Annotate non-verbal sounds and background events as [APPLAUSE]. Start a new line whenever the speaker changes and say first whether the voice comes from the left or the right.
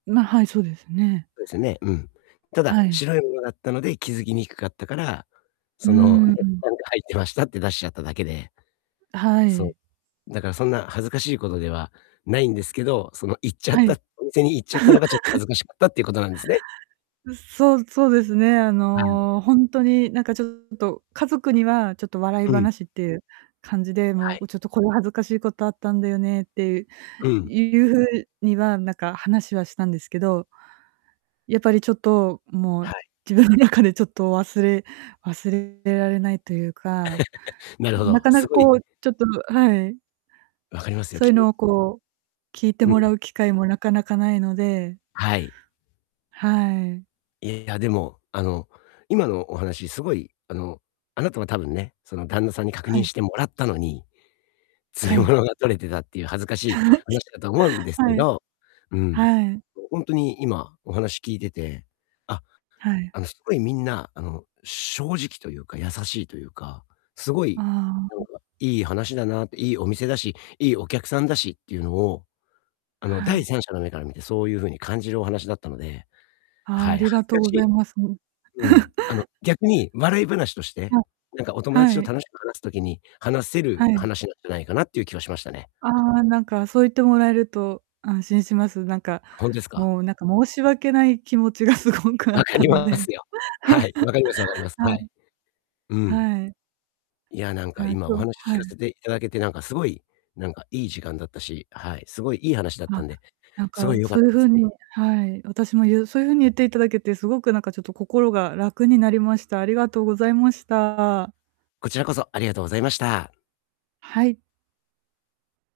right: まあ、はい、そうですね。
left: そうですよね。うん。ただ、
right: はい。
left: 白いものだったので、気づきにくかったから、
right: うー
left: その、
right: ん、う
left: ね、
right: ん。
left: なんか入ってましたって出しちゃっただけで。
right: あ、は
left: そう、
right: い。
left: だからそんな恥ずかしいことではないんですけど、その、言っちゃっ
right: は
left: た、
right: い。
left: お店に言っちゃったのがちょっ恥
right: [LAUGHS]
left: ずかしかったっていうことなんですね。
right: う、そうそうですね、あ
left: はい。
right: の、ほんとになんかちょっと、家族にはちょっと笑い
left: うん。
right: 話っていう感じで、も
left: は
right: う、
left: い。
right: こちょっとこう恥ずかしいことあったんだよねっていう
left: うん。
right: いう風にはなんか話はしたんですけどやっぱりちょっと、もう、
left: はい。
right: 自分の中でちょっと忘れ忘れられないというか、
left: [CHUCKLES] なるほ
right: な
left: ど、
right: かな
left: す
right: か
left: ごい
right: こう、ちょっとはい。
left: 分かりますよ、
right: そういう
left: 急
right: のをこう、聞いて
left: う
right: もら
left: ん。
right: う機会もなかなか無いので
left: はい。
right: はい。
left: いや、でも、あの、今のお話、すごい、あの、あなたは多分ね、その旦那さんに確
right: は
left: 認
right: い。
left: してもらったのに、詰
right: は
left: め
right: い。
left: 物が取れてたっていう恥ずかし
right: 話
left: い、話したかと思うん
right: [CHUCKLES]
left: ですけ
right: はい。
left: ど、うん、
right: はい。
left: うう、ほんとに、今お話聞いてて、あ、
right: はい。
left: あの、すごい、みんな、あの、正直というか優しいというか、すご
right: あ
left: いな
right: あ、
left: ん
right: ん。
left: かいい話だなって、いいお店だし、いいお客さんだしっていうのを、あの、
right: は
left: 第
right: い。
left: 三者の目から見てそういう風に感じるお話だったので、
right: ああ、
left: は
right: あ
left: い、
right: りが
left: 恥ず
right: とう
left: か
right: ご
left: しい
right: ざいます、うん。
left: うん、あの、
right: [LAUGHS]
left: 逆に笑い話として、
right: はい。
left: なんかお友達
right: は
left: と
right: い。
left: 楽しく話す時に、話せ
right: は
left: る
right: い。
left: 話なんじゃないかなっていう気はしましたね。
right: ああ、なんか、そう言ってもらえると安心します。なんか、
left: ほんですか？
right: もう、なんか、申し訳ない気持ちがすごくあ
left: 分
right: っ
left: か
right: た
left: り
right: の
left: ま
right: で。
left: すよ。はい、分かります分かります。
right: [LAUGHS]
left: は
right: は
left: い。
right: い。
left: うん。
right: はい。
left: いや、なんか、
right: ああ、
left: 今
right: そ
left: お
right: う、
left: 話聞
right: は
left: か
right: い。
left: せて頂けて、なんかすごい、なんかいい時間だったし、はい、すごいいい話だった
right: あ、
left: んで。
right: なん
left: すご
right: か
left: い良かっ
right: そういう
left: す。
right: 風に、はい、私も、ゆうそういう風に言っていただけてすごくなんか、ちょっと心が楽になりました。ありがとうございました。
left: こちらこそありがとうございました。
right: はい。